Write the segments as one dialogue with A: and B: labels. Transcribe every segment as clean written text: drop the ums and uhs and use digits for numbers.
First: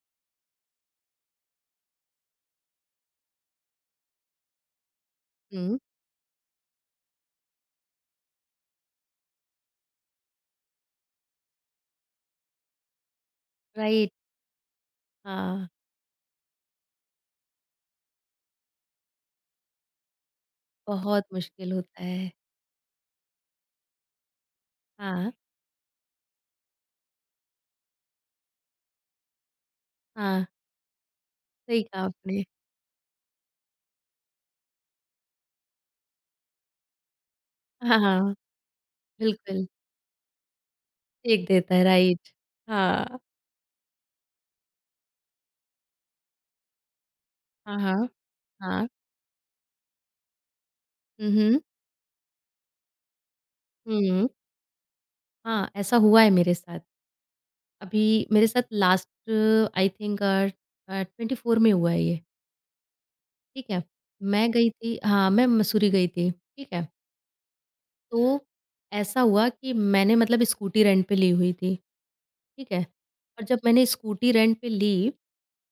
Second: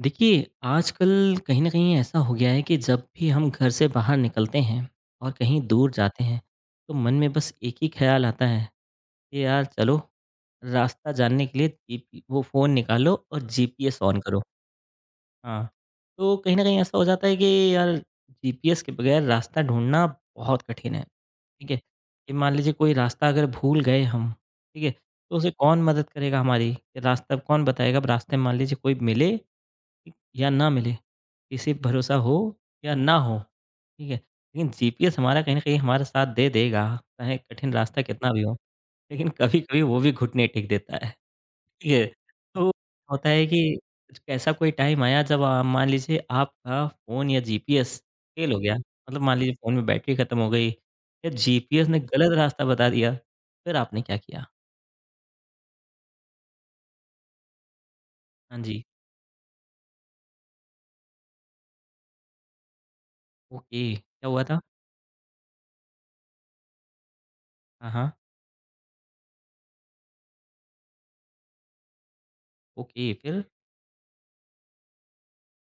A: देखिए, आजकल कहीं न कहीं ऐसा हो गया है कि जब भी हम घर से बाहर निकलते हैं और कहीं
B: हुँ।
A: दूर जाते हैं, तो मन में बस एक ही ख़्याल आता है कि यार चलो, रास्ता जानने के लिए जीपी वो फ़ोन निकालो और जीपीएस
B: राइट।
A: ऑन करो। हाँ,
B: हाँ,
A: तो कहीं न कहीं ऐसा हो जाता है कि यार जीपीएस के बगैर रास्ता ढूँढना बहुत कठिन है,
B: बहुत
A: ठीक
B: मुश्किल
A: है?
B: होता है।
A: ये मान लीजिए कोई रास्ता अगर भूल गए हम, ठीक है?
B: हाँ,
A: तो उसे कौन मदद करेगा हमारी? ये रास्ता अब कौन बताएगा? अब रास्ते में मान लीजिए कोई मिले ठीक,
B: हाँ,
A: या ना मिले, किसी पे
B: सही कहा
A: भरोसा हो
B: आपने।
A: या ना हो, ठीक है? लेकिन जीपीएस हमारा कहीं न कहीं हमारा साथ दे देगा, चाहे कठिन
B: हाँ,
A: रास्ता कितना
B: हाँ,
A: भी हो, लेकिन
B: बिल्कुल,
A: कभी-कभी वो भी घुटने टेक देता है,
B: फेंक देता है,
A: ठीक है?
B: राइट।
A: तो
B: हाँ,
A: होता है कि ऐसा कोई टाइम आया जब मान लीजिए आपका फ़ोन या
B: हाँ,
A: जीपीएस
B: हाँ,
A: फ़ेल हो गया,
B: हाँ।
A: मतलब मान लीजिए फ़ोन में बैटरी खत्म हो गई या
B: हुँ, हुँ,
A: जीपीएस ने गलत रास्ता बता दिया, फिर आपने क्या
B: हुँ,
A: किया?
B: हाँ, ऐसा हुआ है मेरे साथ। अभी मेरे
A: हाँ
B: साथ
A: जी,
B: लास्ट आई थिंक 24 में हुआ है ये, ठीक है।
A: ओके, क्या हुआ
B: मैं
A: था?
B: गई थी हाँ, मैं मसूरी गई थी, ठीक है।
A: हाँ, हाँ,
B: तो ऐसा हुआ कि मैंने मतलब स्कूटी रेंट पे ली हुई थी। ठीक है?
A: ओके, फिर?
B: और जब मैंने स्कूटी रेंट पे ली,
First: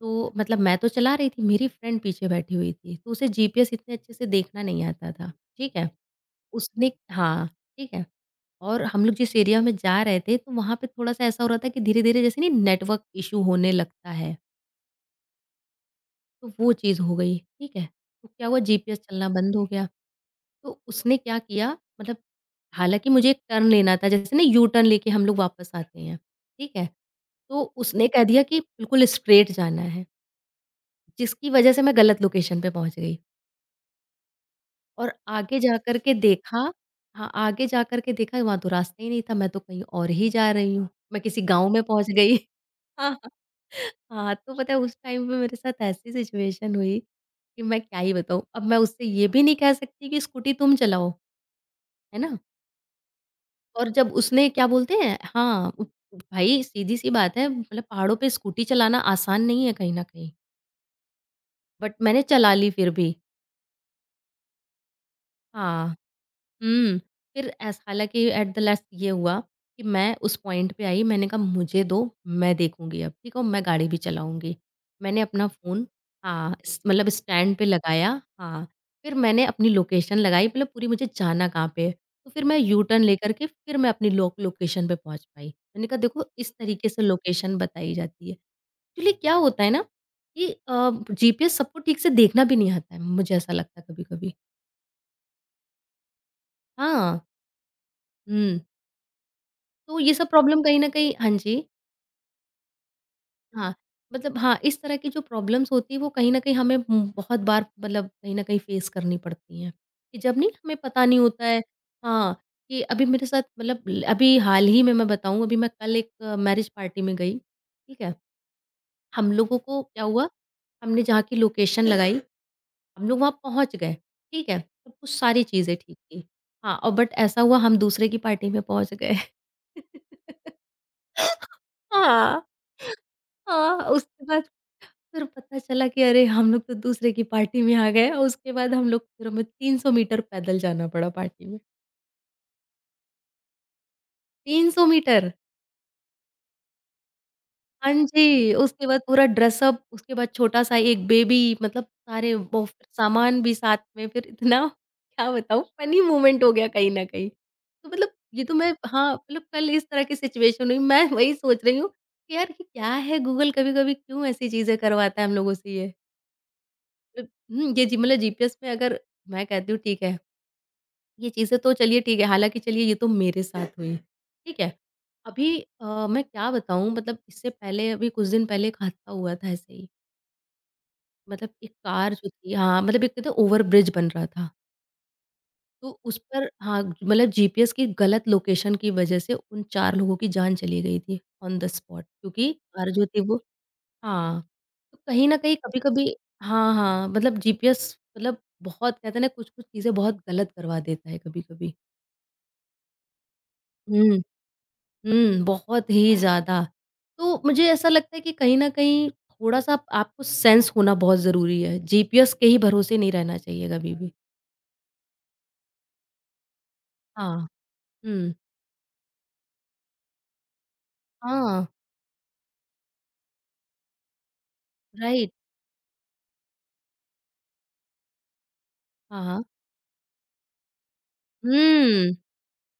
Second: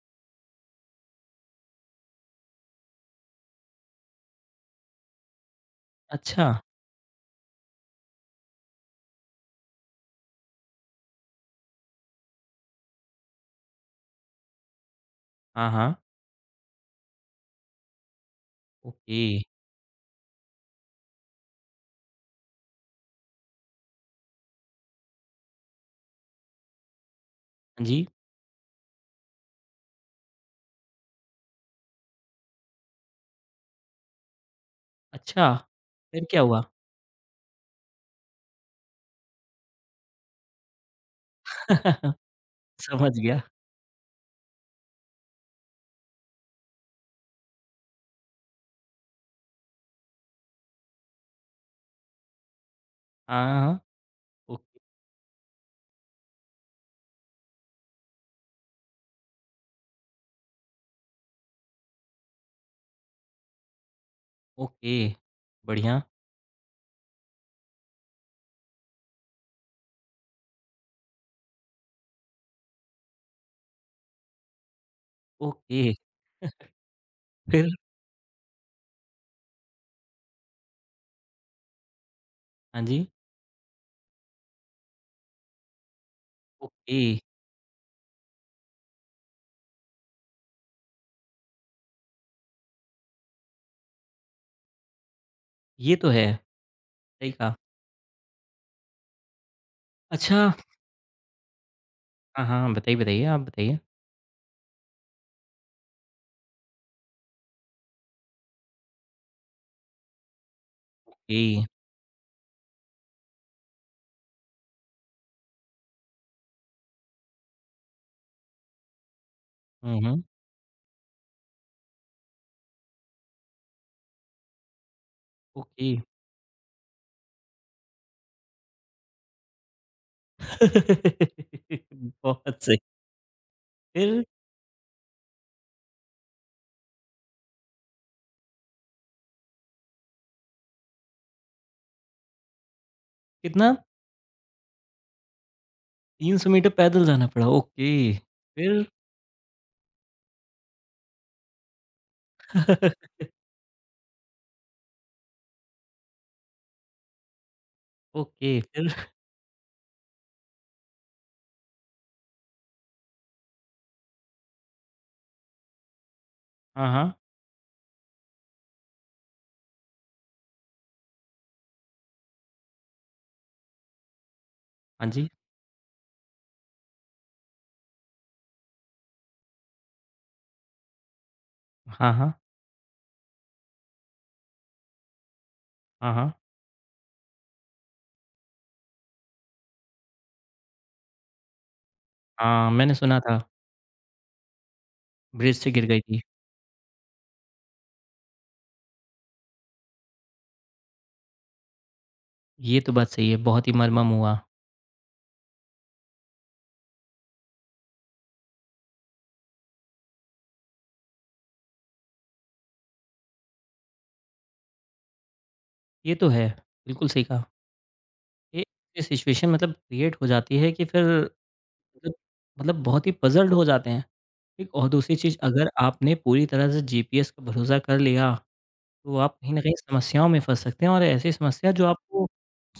B: तो मतलब मैं तो चला रही थी, मेरी फ्रेंड पीछे बैठी हुई थी, तो उसे जीपीएस इतने अच्छे से देखना नहीं आता था, ठीक है?
A: अच्छा,
B: उसने हाँ, ठीक है। और हम लोग जिस एरिया में जा रहे थे, तो वहाँ पे थोड़ा-सा ऐसा हो रहा था कि धीरे-धीरे जैसे नहीं नेटवर्क इश्यू होने लगता है।
A: हाँ, हाँ,
B: तो वो चीज़ हो गई, ठीक है? तो क्या हुआ जीपीएस
A: ओके।
B: चलना बंद हो गया। तो उसने क्या किया मतलब हालाँकि मुझे एक टर्न लेना था जैसे ना यू टर्न लेके हम लोग वापस आते हैं, ठीक है? तो
A: हाँ जी।
B: उसने कह दिया कि बिल्कुल स्ट्रेट जाना है, जिसकी वज़ह से मैं गलत लोकेशन पे पहुँच गई और
A: अच्छा!
B: आगे जा कर के
A: फिर क्या
B: देखा
A: हुआ?
B: हाँ, आगे जा कर के देखा वहाँ तो रास्ता ही नहीं था, मैं तो कहीं और ही जा रही हूँ। मैं किसी गाँव में पहुँच गई।
A: समझ
B: हाँ, हाँ।
A: गया।
B: हाँ, तो पता है उस टाइम पे मेरे साथ ऐसी सिचुएशन हुई कि मैं क्या ही बताऊँ। अब मैं उससे ये भी नहीं कह सकती कि स्कूटी तुम चलाओ, है ना?
A: हाँ, हाँ।
B: और जब उसने क्या
A: ओके,
B: बोलते हैं हाँ, उ भाई सीधी-सी बात है मतलब पहाड़ों पे स्कूटी चलाना आसान नहीं है कहीं न कहीं, बट मैंने चला ली फिर भी।
A: ओके।
B: हाँ।
A: बढ़िया।
B: हुँ। फिर ऐसा हालाँकि एट द लास्ट ये हुआ कि मैं उस पॉइंट पे आई मैंने कहा मुझे दो, मैं देखूँगी अब, ठीक है? और मैं गाड़ी भी चलाऊँगी। मैंने अपना
A: ओके,
B: फ़ोन हाँ, स मतलब स्टैंड पे
A: फिर?
B: लगाया हाँ, फिर मैंने अपनी लोकेशन लगाई मतलब पूरी मुझे जाना कहाँ पे है। तो फिर मैं यू
A: हाँ
B: टर्न
A: जी।
B: लेकर के फिर मैं अपनी लोकेशन पे पहुँच पाई। मैंने कहा देखो इस तरीके
A: ओके,
B: से लोकेशन बताई जाती है। एक्चुअली क्या होता है ना कि जीपीएस सबको ठीक से देखना भी नहीं आता है, मुझे ऐसा लगता है कभी-कभी।
A: ये तो है,
B: हाँ।
A: सही कहा।
B: हुँ। तो ये सब
A: अच्छा,
B: प्रॉब्लम कहीं न कहीं हाँ जी,
A: हाँ, हाँ, बताइए, बताइए, आप
B: हाँ।
A: बताइए।
B: मतलब हाँ, इस तरह की जो प्रॉब्लम्स होती है वो कहीं न कहीं हमें बहुत बार मतलब कहीं न कहीं फेस करनी पड़ती हैं, कि जब नहीं हमें पता नहीं
A: ओके।
B: होता है हाँ, कि अभी मेरे साथ मतलब ल अभी हाल ही में मैं बताऊँ अभी मैं कल एक मैरिज पार्टी में गई, ठीक है? हम लोगों को
A: हुँ,
B: क्या
A: हुँ।
B: हुआ, हमने जहाँ की लोकेशन लगाई, हम लोग वहाँ पहुँच गए, ठीक है? सब कुछ सारी चीज़ें
A: ओके।
B: ठीक थी। हाँ, और बट ऐसा हुआ हम दूसरे की पार्टी में पहुँच गए। हाँ।
A: बहुत सही।
B: हाँ,
A: फिर
B: उसके बाद फिर पता चला कि अरे! हम लोग तो दूसरे की पार्टी में आ गए और उसके बाद हम लोग फिर हमें 300 मीटर पैदल जाना पड़ा पार्टी में।
A: कितना?
B: 300 मीटर!
A: 300 मीटर पैदल जाना पड़ा। ओके,
B: हाँ जी,
A: फिर?
B: उसके बाद पूरा ड्रेसअप, उसके बाद छोटा-सा एक बेबी मतलब सारे वो फिर सामान भी साथ में फिर इतना क्या बताऊँ फ़नी मोमेंट हो गया कहीं न कहीं। तो मतलब ये तो
A: ओके,
B: मैं
A: फिर?
B: हाँ, मतलब कल इस तरह की सिचुएशन हुई मैं वही सोच रही हूँ कि यार ये क्या है गूगल कभी-कभी क्यों ऐसी चीज़ें करवाता है हम लोगों से ये?
A: हाँ, हाँ।
B: मतलब हुँ, ये जी मतलब जीपीएस में अगर मैं कहती हूँ ठीक है, ये चीज़ें तो चलिए ठीक है, हालाँकि चलिए ये तो मेरे साथ हुई, ठीक है।
A: हाँ जी।
B: अभी मैं क्या बताऊँ मतलब इससे पहले अभी कुछ दिन पहले एक हादसा हुआ था ऐसे ही। मतलब एक
A: हाँ,
B: कार जो
A: हाँ।
B: थी हाँ, मतलब एक कहते हैं ओवरब्रिज बन रहा था, तो
A: हाँ,
B: उस
A: हाँ।
B: पर हाँ, मतलब जीपीएस की गलत लोकेशन की वजह से उन 4 लोगों की जान चली गई थी ऑन द स्पॉट क्योंकि
A: हाँ,
B: कार
A: मैंने
B: जो
A: सुना
B: थी
A: था,
B: वो हाँ, तो कहीं न कहीं
A: ब्रिज से गिर गई
B: कभी-कभी
A: थी।
B: हाँ, हाँ, मतलब जीपीएस मतलब बहुत कहते हैं ना कुछ-कुछ चीज़ें बहुत गलत करवा देता है कभी-कभी।
A: ये तो बात सही है, बहुत ही मरमम
B: हुँ।
A: हुआ।
B: हुँ, बहुत ही ज़्यादा। तो मुझे ऐसा लगता है कि कहीं न कहीं थोड़ा-सा आपको सेंस होना बहुत ज़रूरी है। जीपीएस के ही भरोसे नहीं रहना चाहिए कभी भी।
A: ये तो है, बिल्कुल सही कहा।
B: हाँ, हुँ,
A: ये सिचुएशन मतलब क्रिएट हो जाती है कि फिर
B: हाँ,
A: मतलब मतलब बहुत ही पज़ल्ड हो जाते हैं। ठीक और दूसरी
B: राइट,
A: चीज़ अगर आपने पूरी तरह से जीपीएस का भरोसा कर लिया, तो
B: हाँ,
A: आप
B: हाँ।
A: कहीं न कहीं समस्याओं में फँस सकते हैं और ऐसी समस्या जो
B: हुँ,
A: आपको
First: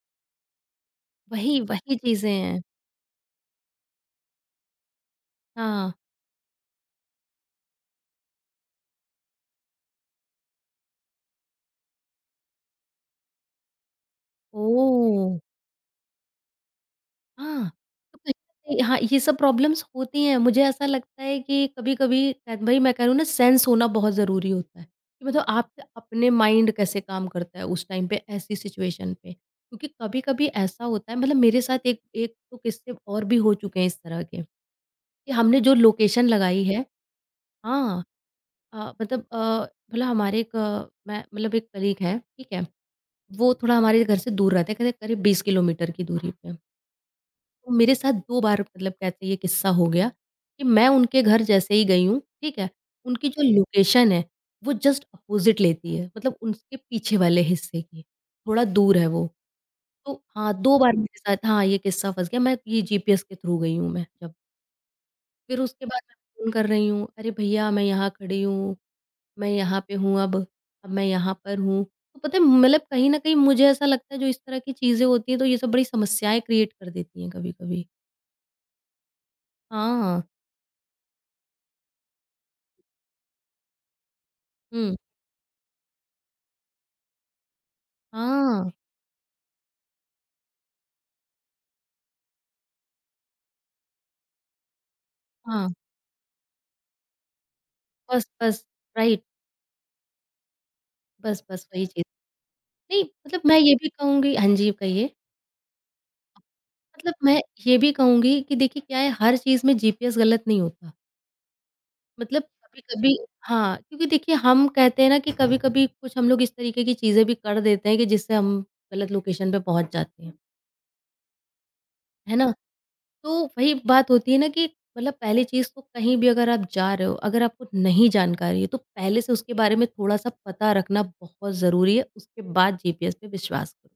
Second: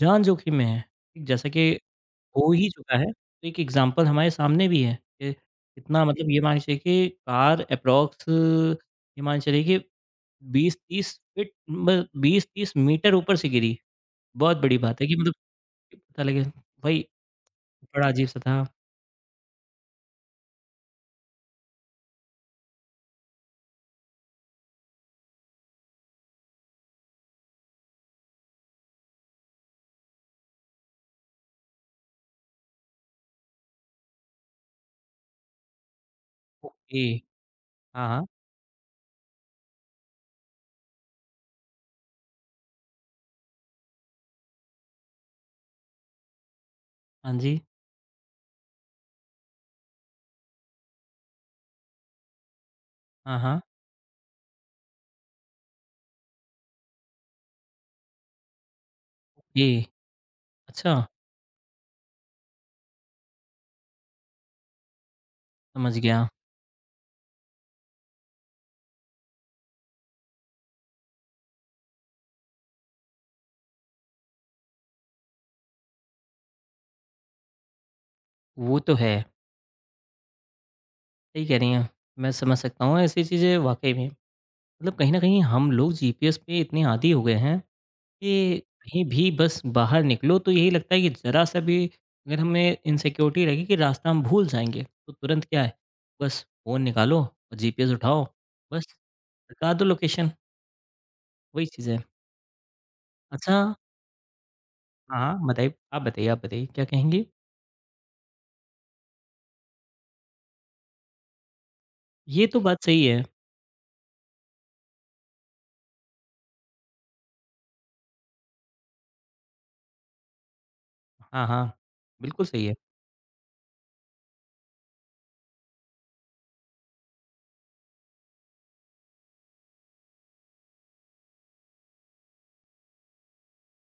A: जान जोखिम में है। ठीक जैसा
B: वही,
A: कि
B: वही चीज़ें
A: हो
B: हैं।
A: ही चुका है, तो एक एग्ज़ाम्पल हमारे सामने भी है कि
B: हाँ,
A: इतना मतलब ये मान के चलिए कि कार एप्रॉक्स ये मान के चलिए कि 20-30 फीट म 20-30 मीटर ऊपर से गिरी। बहुत बड़ी बात है कि
B: ओह!
A: मतलब पता लगे भाई
B: हाँ,
A: बड़ा
B: तो कहीं
A: अजीब-सा था।
B: न कहीं हाँ, ये सब प्रॉब्लम्स होती हैं। मुझे ऐसा लगता है कि कभी-कभी शायद भाई मैं कह रही हूँ ना सेंस होना बहुत ज़रूरी होता है, कि मतलब आपके अपने माइंड कैसे काम करता है उस टाइम पे ऐसी सिचुएशन पे। क्योंकि कभी-कभी ऐसा होता है मतलब मेरे साथ एक एक तो किस्से और भी हो चुके हैं इस तरह के, कि हमने जो लोकेशन लगाई है
A: ओके,
B: हाँ
A: हाँ, हाँ।
B: मतलब मतलब हमारे एक मैं मतलब एक कलीग हैं, ठीक है? वो थोड़ा हमारे घर से दूर रहता है, कहते करीब 20 किलोमीटर की दूरी पे।
A: हाँ जी,
B: तो मेरे साथ 2 बार मतलब कहते हैं ये किस्सा हो गया कि मैं उनके घर जैसे ही गई हूँ, ठीक है? उनकी
A: हाँ,
B: जो
A: हाँ।
B: लोकेशन है, वो जस्ट अपोज़िट लेती है, मतलब उसके पीछे वाले हिस्से की, थोड़ा दूर है वो।
A: ये,
B: तो हाँ, 2
A: अच्छा,
B: बार मेरे साथ हाँ, ये किस्सा फँस गया, मैं ये जीपीएस के थ्रू गई हूँ मैं जब। फिर उसके
A: समझ
B: बाद मैं
A: गया।
B: फ़ोन कर रही हूँ, "अरे भैया, मैं यहाँ खड़ी हूँ।" मैं यहाँ पे हूँ अब मैं यहाँ पर हूँ। तो पता है मतलब कहीं न कहीं मुझे ऐसा लगता है जो इस तरह की चीज़ें होती हैं तो ये सब बड़ी समस्याएँ क्रिएट कर देती हैं कभी-कभी।
A: वो तो है,
B: हाँ,
A: सही कह रही हैं। मैं समझ सकता हूँ ऐसी चीज़ें वाक़ई में। मतलब
B: हुँ,
A: कहीं न कहीं हम लोग जीपीएस पे इतने आदी हो गए हैं कि
B: हाँ,
A: कहीं भी बस बाहर निकलो तो यही लगता है कि जरा सा भी अगर हमें इनसिक्योरिटी लगे कि रास्ता हम भूल जाएंगे तो तुरंत क्या
B: हाँ,
A: है, बस फोन निकालो और जीपीएस उठाओ,
B: बस, बस,
A: बस
B: राइट,
A: बता दो लोकेशन।
B: बस,
A: वही
B: बस वही
A: चीज़ है।
B: चीज़। नहीं मतलब
A: अच्छा,
B: मैं ये भी कहूँगी हाँ जी, कहिए।
A: हाँ, हाँ, बताइए, आप बताइए, आप बताइए, क्या
B: मतलब
A: कहेंगे?
B: मैं ये भी कहूँगी कि देखिए क्या है हर चीज़ में जीपीएस गलत नहीं होता। मतलब
A: ये तो बात सही
B: कभी-कभी
A: है।
B: हाँ, क्योंकि देखिए हम कहते हैं ना कि कभी-कभी कुछ हम लोग इस तरीके की चीज़ें भी कर देते हैं कि जिससे हम गलत लोकेशन पे पहुँच जाते हैं।
A: हाँ, हाँ,
B: है ना?
A: बिल्कुल सही है।
B: तो वही बात होती है ना कि मतलब पहली चीज़ तो कहीं भी अगर आप जा रहे हो, अगर आपको नहीं जानकारी है, तो पहले से उसके बारे में थोड़ा-सा पता रखना बहुत ज़रूरी है। उसके बाद जीपीएस पे विश्वास करो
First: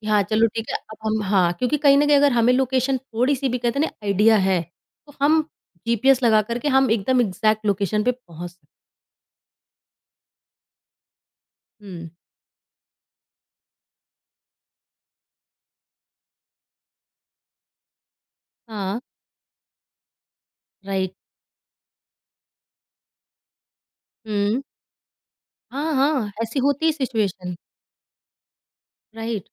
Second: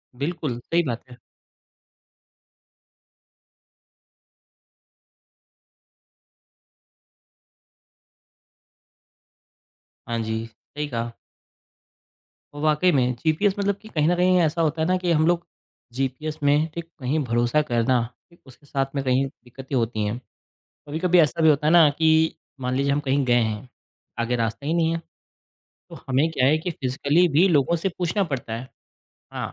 B: कि हाँ, चलो
A: बिल्कुल
B: ठीक है,
A: सही
B: अब
A: बात है।
B: हम हाँ, क्योंकि कहीं न कहीं अगर हमें लोकेशन थोड़ी-सी भी कहते हैं ना आइडिया है, तो हम जीपीएस लगा कर के हम एकदम एग्ज़ैक्ट लोकेशन पे पहुँच सकते
A: हाँ जी, सही कहा।
B: हुँ।
A: और वाकई में जीपीएस मतलब कि कहीं ना कहीं ऐसा होता है ना कि हम लोग जीपीएस में ठीक कहीं भरोसा करना ठीक उसके साथ
B: हाँ,
A: में कहीं दिक्कतें होती हैं। कभी
B: राइट।
A: कभी ऐसा भी होता है ना कि मान लीजिए हम कहीं गए हैं, आगे
B: हुँ।
A: रास्ता ही नहीं है, तो
B: हाँ,
A: हमें
B: हाँ,
A: क्या है
B: ऐसी
A: कि
B: होती है
A: फिजिकली भी
B: सिचुएशन।
A: लोगों से पूछना पड़ता है। हाँ,
B: राइट।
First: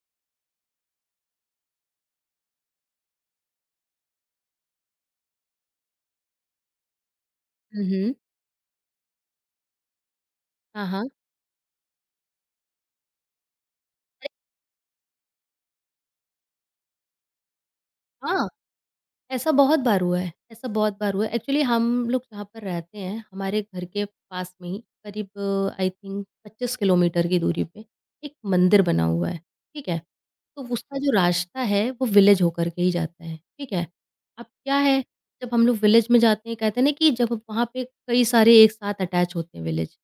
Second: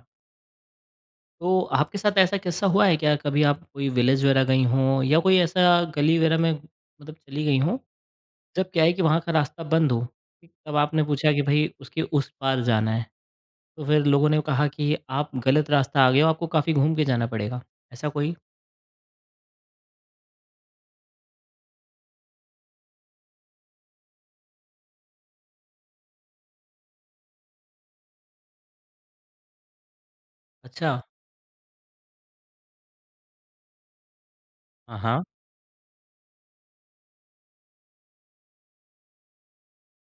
A: तो आपके साथ ऐसा किस्सा हुआ है क्या कभी? आप कोई विलेज वगैरह गई हों या कोई ऐसा गली वगैरह में मतलब चली गई हों,
B: हुँ, हुँ।
A: जब क्या है कि वहाँ का रास्ता बंद हो, ठीक, तब
B: हाँ,
A: आपने
B: हाँ।
A: पूछा कि भाई उसके उस पार जाना है, तो फिर लोगों
B: अरे!
A: ने कहा कि आप गलत रास्ता आ गए हो, आपको काफ़ी घूम के जाना पड़ेगा, ऐसा कोई?
B: हाँ। ऐसा बहुत बार हुआ है, ऐसा बहुत बार हुआ है। एक्चुअली हम लोग जहाँ पर रहते हैं, हमारे घर के पास में ही करीब आई थिंक 25 किलोमीटर की दूरी पे एक मंदिर बना हुआ है, ठीक है? तो
A: अच्छा,
B: उसका जो रास्ता है वो विलेज होकर के ही जाता है, ठीक है? अब क्या
A: हाँ,
B: है
A: हाँ,
B: जब हम लोग विलेज में जाते हैं कहते हैं ना कि जब वहाँ पे कई सारे एक साथ अटैच होते हैं विलेज।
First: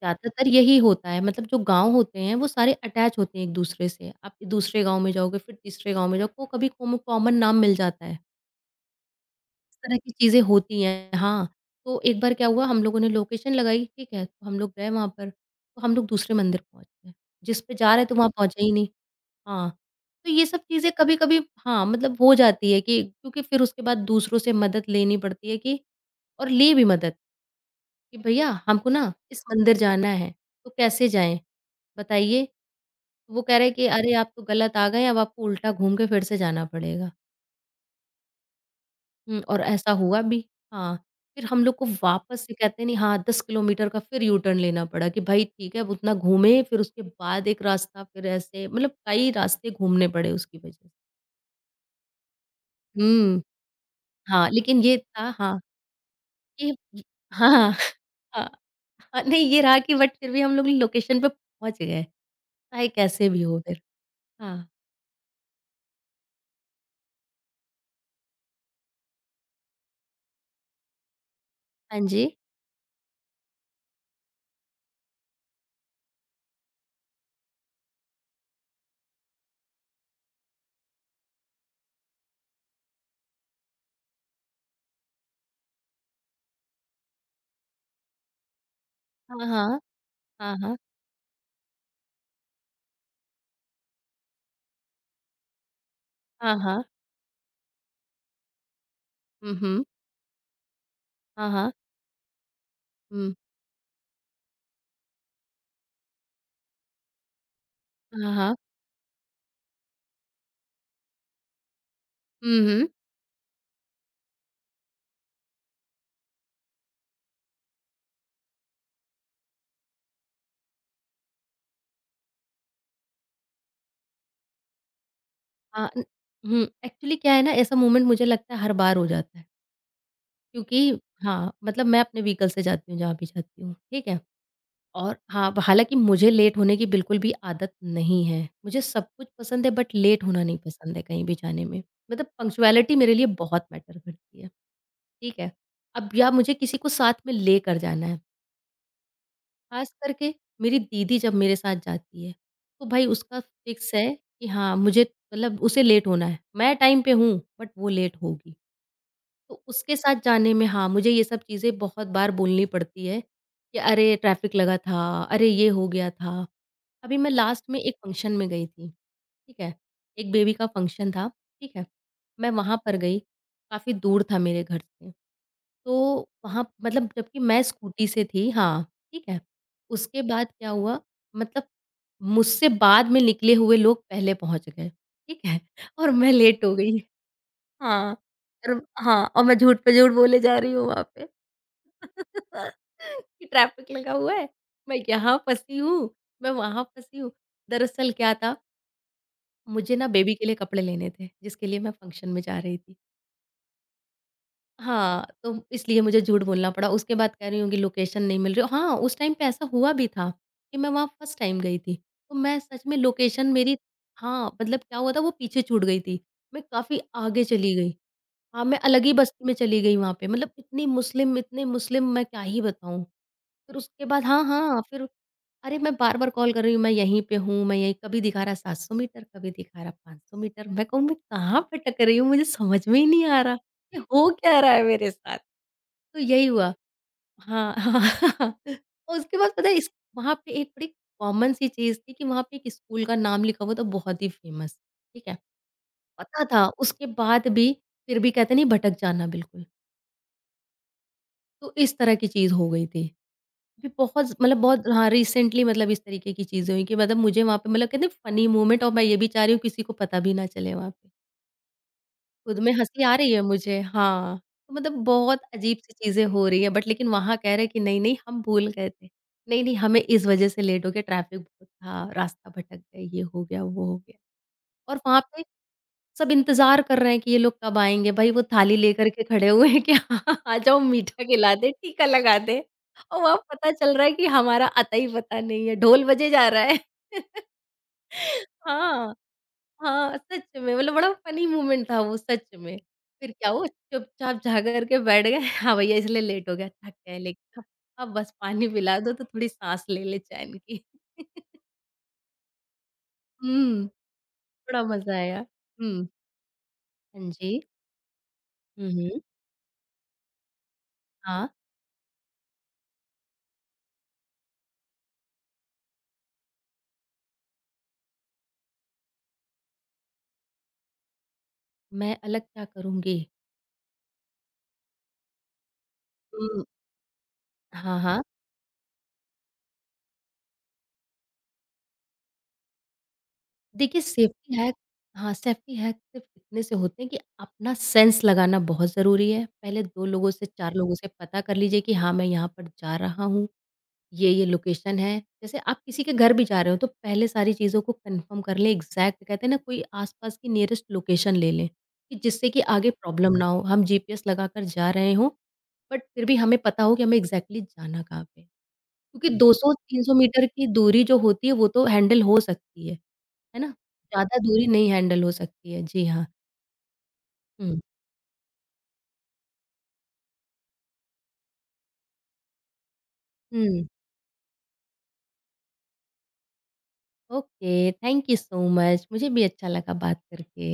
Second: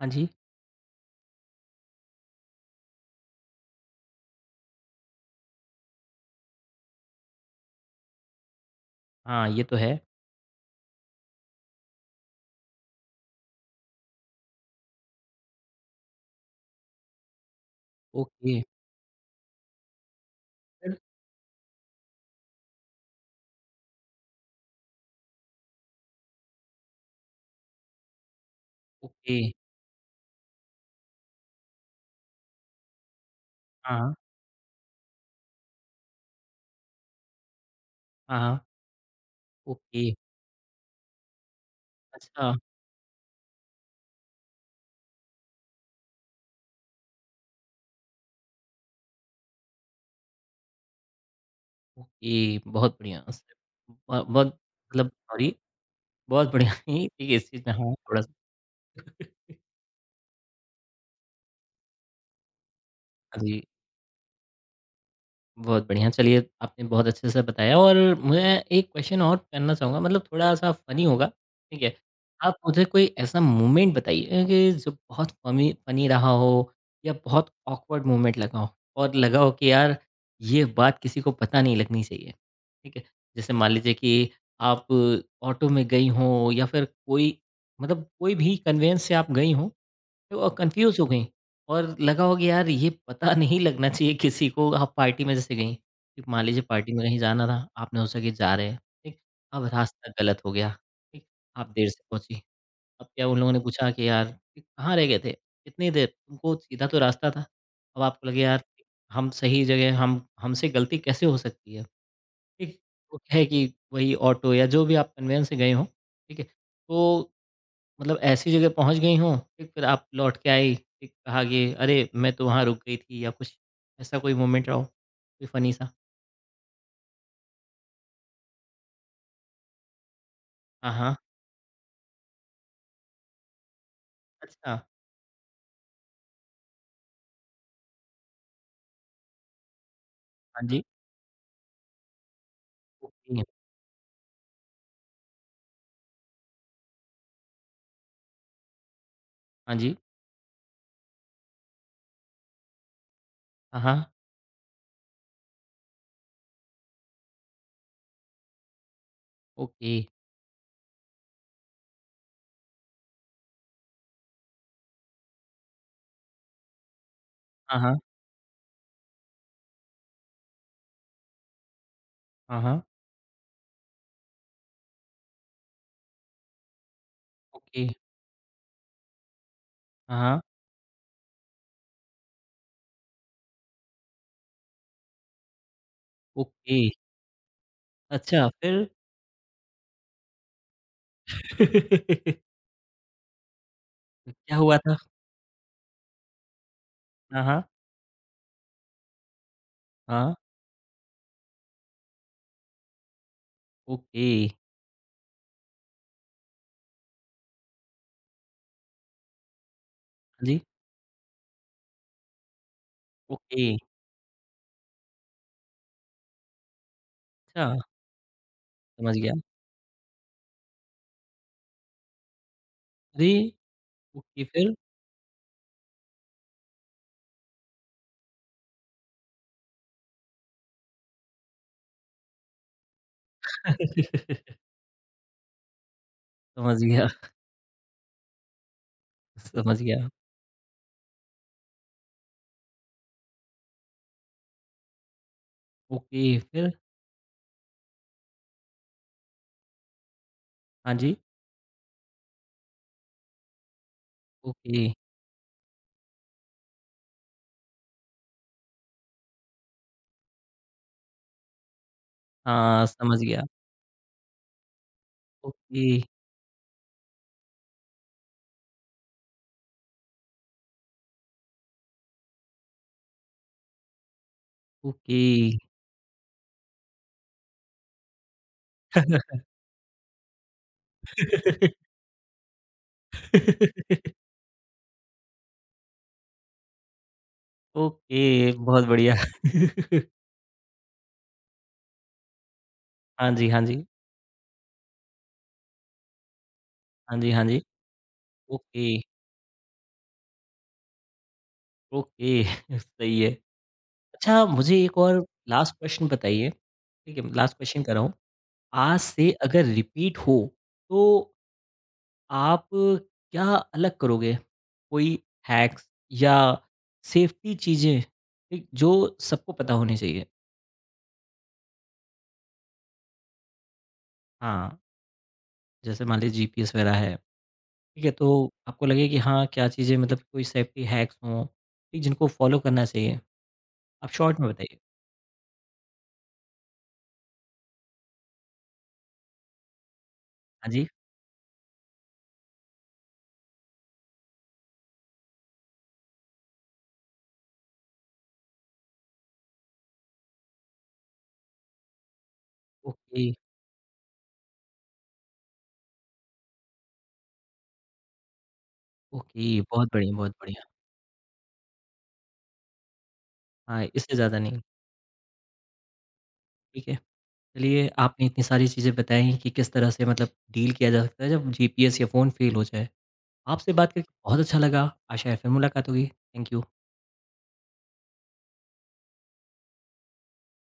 A: हाँ जी,
B: ज़्यादातर यही होता है मतलब जो गाँव होते हैं वो सारे अटैच होते हैं एक-दूसरे से। आप दूसरे गाँव में जाओगे फिर तीसरे गाँव में जाओ को कभी कॉमन नाम मिल जाता है।
A: हाँ, ये तो
B: इस
A: है,
B: तरह की चीज़ें होती हैं। हाँ, तो एक बार क्या हुआ हम लोगों ने लोकेशन लगाई, ठीक है? तो हम लोग गए वहाँ पर, तो हम लोग दूसरे मंदिर पहुँच गए। जिस पे जा रहे थे वहाँ
A: ओके,
B: पहुँचे ही नहीं। हाँ, तो ये सब चीज़ें
A: फिर?
B: कभी-कभी हाँ, मतलब हो जाती है कि क्योंकि फिर उसके बाद दूसरों से मदद लेनी पड़ती है कि और ली भी मदद कि भैया हमको ना
A: ओके,
B: इस मंदिर जाना है, तो कैसे जाएँ? बताइए। तो वो कह रहे हैं कि अरे!
A: हाँ,
B: आप तो गलत आ गए, अब आपको उल्टा घूम के फिर से जाना पड़ेगा।
A: हाँ, हाँ।
B: हुँ, और ऐसा
A: ओके,
B: हुआ भी। हाँ, फिर हम लोग को वापस
A: अच्छा,
B: से कहते हैं नहीं हाँ, 10 किलोमीटर का फिर यू टर्न लेना पड़ा कि भाई ठीक है, अब उतना घूमे फिर उसके बाद एक रास्ता फिर ऐसे मतलब कई रास्ते घूमने पड़े उसकी वजह से।
A: ओके, बहुत बढ़िया। स
B: हुँ।
A: ब बहुत
B: हाँ, लेकिन ये
A: मतलब
B: था
A: सॉरी,
B: हाँ,
A: बहुत बढ़िया
B: कि
A: ही ठीक है, इस
B: हाँ,
A: चीज़ में हाँ, थोड़ा-सा।
B: हाँ, हाँ, नहीं ये रहा कि बट फिर भी हम लोग लोकेशन पे पहुँच गए, चाहे कैसे
A: हाँ
B: भी
A: जी।
B: हो फिर। हाँ,
A: बहुत बढ़िया। चलिए, आपने बहुत अच्छे से बताया और मैं एक क्वेश्चन और करना चाहूँगा, मतलब थोड़ा-सा फ़नी होगा, ठीक है?
B: हाँ जी।
A: आप मुझे कोई ऐसा मोमेंट बताइए कि जो बहुत फ़मी फ़नी रहा हो या बहुत ऑकवर्ड मोमेंट लगा हो और लगा हो कि यार, ये बात किसी को पता नहीं लगनी चाहिए, ठीक है? जैसे मान लीजिए कि आप ऑटो में गई हों या फिर कोई मतलब कोई भी कन्वेंस से आप
B: हाँ,
A: गई हों,
B: हाँ।
A: वो
B: हाँ, हाँ।
A: कंफ्यूज़ हो गईं और लगा होगा यार, ये पता नहीं लगना चाहिए किसी को। आप पार्टी में जैसे गईं, कि मान
B: हाँ,
A: लीजिए
B: हाँ।
A: पार्टी में कहीं जाना था, आपने सोचा कि जा रहे हैं, ठीक?
B: हुँ,
A: अब
B: हुँ।
A: रास्ता गलत हो गया, ठीक?
B: हाँ,
A: आप
B: हाँ।
A: देर से पहुँची, अब क्या
B: हुँ।
A: उन लोगों ने पूछा कि यार कि कहाँ रह गए थे? कितनी देर? तुमको सीधा तो रास्ता था। अब आपको
B: हाँ,
A: लगे
B: हाँ।
A: यार ठीक, हम सही जगह हम हमसे गलती कैसे हो सकती है,
B: हुँ,
A: ठीक?
B: हुँ।
A: वो है कि वही ऑटो या जो भी आप कन्वेंस से गए हों, ठीक है? तो मतलब ऐसी जगह पहुँच गई हों, ठीक फिर आप लौट के आई, ठीक कहा कि अरे! मैं तो वहाँ रुक गई थी या कुछ, ऐसा कोई मोमेंट रहा हो? कोई फ़नी सा?
B: हाँ, न हुँ, एक्चुअली क्या है ना ऐसा मोमेंट मुझे लगता है हर बार हो जाता है, क्योंकि
A: हाँ, हाँ।
B: हाँ, मतलब मैं अपने व्हीकल से जाती हूँ जहाँ भी जाती हूँ, ठीक है?
A: अच्छा,
B: और हाँ, हालाँकि मुझे लेट होने की बिल्कुल भी आदत नहीं है, मुझे सब कुछ पसंद है बट लेट होना नहीं
A: हाँ जी,
B: पसंद है कहीं भी जाने में, मतलब पंक्चुअलिटी मेरे लिए
A: ओके,
B: बहुत मैटर करती है, ठीक है? अब या मुझे किसी को साथ में लेकर जाना है,
A: हाँ
B: ख़ास
A: जी,
B: करके मेरी दीदी जब मेरे साथ जाती है, तो भाई उसका
A: हाँ,
B: फिक्स
A: हाँ,
B: है कि हाँ, मुझे उसे लेट होना है, मैं टाइम पे हूँ बट वो लेट होगी। तो
A: ओके,
B: उसके साथ जाने में हाँ, मुझे ये सब चीज़ें बहुत बार बोलनी पड़ती है कि अरे! ट्रैफ़िक लगा था, अरे ये हो गया था। अभी मैं लास्ट
A: हाँ,
B: में एक
A: हाँ,
B: फ़ंक्शन में गई थी, ठीक है? एक बेबी का फ़ंक्शन था, ठीक है? मैं
A: हाँ,
B: वहाँ
A: हाँ,
B: पर गई, काफ़ी दूर था मेरे घर से। तो वहाँ मतलब जबकि मैं
A: ओके,
B: स्कूटी से थी हाँ, ठीक है?
A: हाँ,
B: उसके
A: हाँ,
B: बाद क्या हुआ मतलब मुझसे बाद में निकले हुए लोग पहले पहुँच गए, ठीक है? और मैं लेट हो
A: ओके,
B: गई। हाँ,
A: अच्छा फिर?
B: हाँ, और मैं झूठ पे झूठ बोले जा रही हूँ वहाँ पे कि ट्रैफ़िक लगा हुआ है,
A: क्या हुआ था?
B: मैं यहाँ फँसी हूँ, मैं वहाँ फँसी हूँ।
A: हाँ, हाँ,
B: दरअसल क्या था, मुझे ना
A: हाँ,
B: बेबी के लिए कपड़े लेने थे, जिसके लिए मैं फ़ंक्शन में जा रही थी।
A: ओके, हाँ
B: हाँ, तो इसलिए मुझे झूठ बोलना पड़ा। उसके बाद कह रही हूँ कि लोकेशन नहीं मिल रही हाँ, उस टाइम पे ऐसा हुआ भी था
A: जी,
B: कि मैं वहाँ फर्स्ट टाइम गई थी, तो मैं सच में लोकेशन
A: ओके,
B: मेरी हाँ, मतलब क्या हुआ था वो पीछे छूट गई थी। मैं काफ़ी आगे चली
A: अच्छा,
B: गई। हाँ, मैं अलग ही
A: समझ गया।
B: बस्ती में चली गई वहाँ पे मतलब इतनी मुस्लिम इतने मुस्लिम मैं क्या ही बताऊँ।
A: अरे!
B: फिर उसके बाद हाँ,
A: ओके फिर?
B: हाँ, फिर अरे मैं बार-बार कॉल कर रही हूँ, मैं यहीं पे हूँ, मैं यहीं कभी दिखा रहा है 700 मीटर, कभी दिखा रहा 500 मीटर। मैं कहूँ मैं कहाँ भटक रही हूँ मुझे समझ में ही नहीं आ रहा, ये हो क्या रहा है मेरे साथ? तो यही हुआ।
A: समझ गया,
B: हाँ, हाँ। और उसके बाद पता है
A: समझ
B: इस
A: गया,
B: वहाँ पे एक बड़ी कॉमन सी चीज़ थी कि वहाँ पे एक स्कूल का नाम लिखा हुआ था बहुत ही फेमस, ठीक है?
A: ओके,
B: पता था
A: फिर?
B: उसके बाद भी फिर भी कहते नहीं भटक जाना बिल्कुल।
A: हाँ जी,
B: तो इस तरह की चीज़ हो गई थी। ये बहुत ज़ मतलब
A: ओके।
B: बहुत हाँ, रिसेंटली मतलब इस तरीके की चीज़ें हुई कि मतलब मुझे वहाँ पे मतलब कहते हैं फ़नी मोमेंट और मैं ये भी चाह रही हूँ किसी को पता भी ना चले वहाँ पे। खुद में
A: हाँ,
B: हँसी आ
A: समझ
B: रही है
A: गया।
B: मुझे हाँ, तो मतलब बहुत
A: ओके,
B: अजीब-सी चीज़ें हो रही हैं बट लेकिन वहाँ कह रहे हैं कि नहीं, नहीं हम भूल गए थे। नहीं, नहीं हमें इस वजह से लेट हो गया ट्रैफ़िक बहुत था, रास्ता भटक गए, ये हो गया, वो हो गया। और
A: ओके।
B: वहाँ पे सब इंतज़ार कर रहे हैं कि ये लोग कब आएँगे, भई वो थाली लेकर के खड़े हुए हैं कि हाँ, आ जाओ मीठा खिला दें, टीका लगा दें और वहाँ पता चल रहा है कि हमारा अता ही पता नहीं है, ढोल बजे जा रहा है।
A: ओके, बहुत बढ़िया।
B: हाँ। हाँ, सच में मतलब बड़ा फ़नी मोमेंट था वो सच में।
A: हाँ
B: फिर
A: जी,
B: क्या
A: हाँ
B: हुआ
A: जी।
B: चुपचाप जा कर के बैठ गए, हाँ, भैया इसलिए लेट हो गया, थक
A: हाँ
B: गए
A: जी, हाँ
B: लेकिन
A: जी।
B: अब बस पानी
A: ओके,
B: पिला दो तो थोड़ी साँस ले लें चैन की।
A: ओके, सही है।
B: हुँ,
A: अच्छा मुझे
B: बड़ा
A: एक
B: मज़ा
A: और
B: आया।
A: लास्ट
B: हुँ।
A: प्रश्न बताइए, ठीक
B: हाँ
A: है? लास्ट
B: जी।
A: क्वेश्चन कर रहा हूँ।
B: हुँ,
A: आज
B: हुँ।
A: से अगर रिपीट हो, तो
B: हाँ।
A: आप क्या अलग करोगे? कोई हैक्स या सेफ्टी चीज़ें, ठीक? जो सबको पता होनी चाहिए।
B: मैं अलग क्या करूँगी?
A: हाँ, जैसे मान लीजिए
B: हुँ।
A: जीपीएस वगैरह है।
B: हाँ,
A: ठीक है,
B: हाँ।
A: तो आपको लगे कि हाँ, क्या चीज़ें, मतलब कोई सेफ्टी हैक्स हों, ठीक, जिनको फॉलो करना चाहिए?
B: देखिए
A: आप शॉर्ट में
B: सेफ्टी हैक
A: बताइए।
B: हाँ, सेफ्टी हैक सिर्फ़ इतने से होते हैं कि अपना सेंस लगाना बहुत ज़रूरी है। पहले 2 लोगों से
A: हाँ
B: 4
A: जी,
B: लोगों से पता कर लीजिए कि हाँ, मैं यहाँ पर जा रहा हूँ, ये-ये लोकेशन है। जैसे आप किसी के घर भी जा रहे हो तो पहले सारी चीज़ों को कन्फर्म कर लें एग्ज़ैक्ट कहते हैं ना कोई आस-पास की नियरेस्ट लोकेशन ले लें, कि जिससे कि आगे
A: ओके,
B: प्रॉब्लम ना हो। हम जीपीएस लगाकर जा रहे हों, बट फिर भी हमें पता हो कि हमें एग्ज़ैक्टली जाना कहाँ पे है। क्योंकि
A: ओके, बहुत बढ़िया,
B: 200-300
A: बहुत
B: मीटर
A: बढ़िया।
B: की दूरी जो होती है वो तो हैंडल हो सकती है ना?
A: हाँ, इससे ज़्यादा
B: ज़्यादा
A: नहीं,
B: दूरी नहीं हैंडल हो सकती है। जी हाँ।
A: ठीक है।
B: हुँ।
A: चलिए, आपने इतनी सारी चीज़ें बताई कि किस तरह से मतलब डील किया जा सकता है जब जीपीएस या फ़ोन फ़ेल हो जाए। आपसे
B: हुँ।
A: बात करके बहुत अच्छा लगा, आशा है फिर मुलाकात होगी। Thank you.
B: Okay, thank you so much. मुझे भी अच्छा लगा बात करके।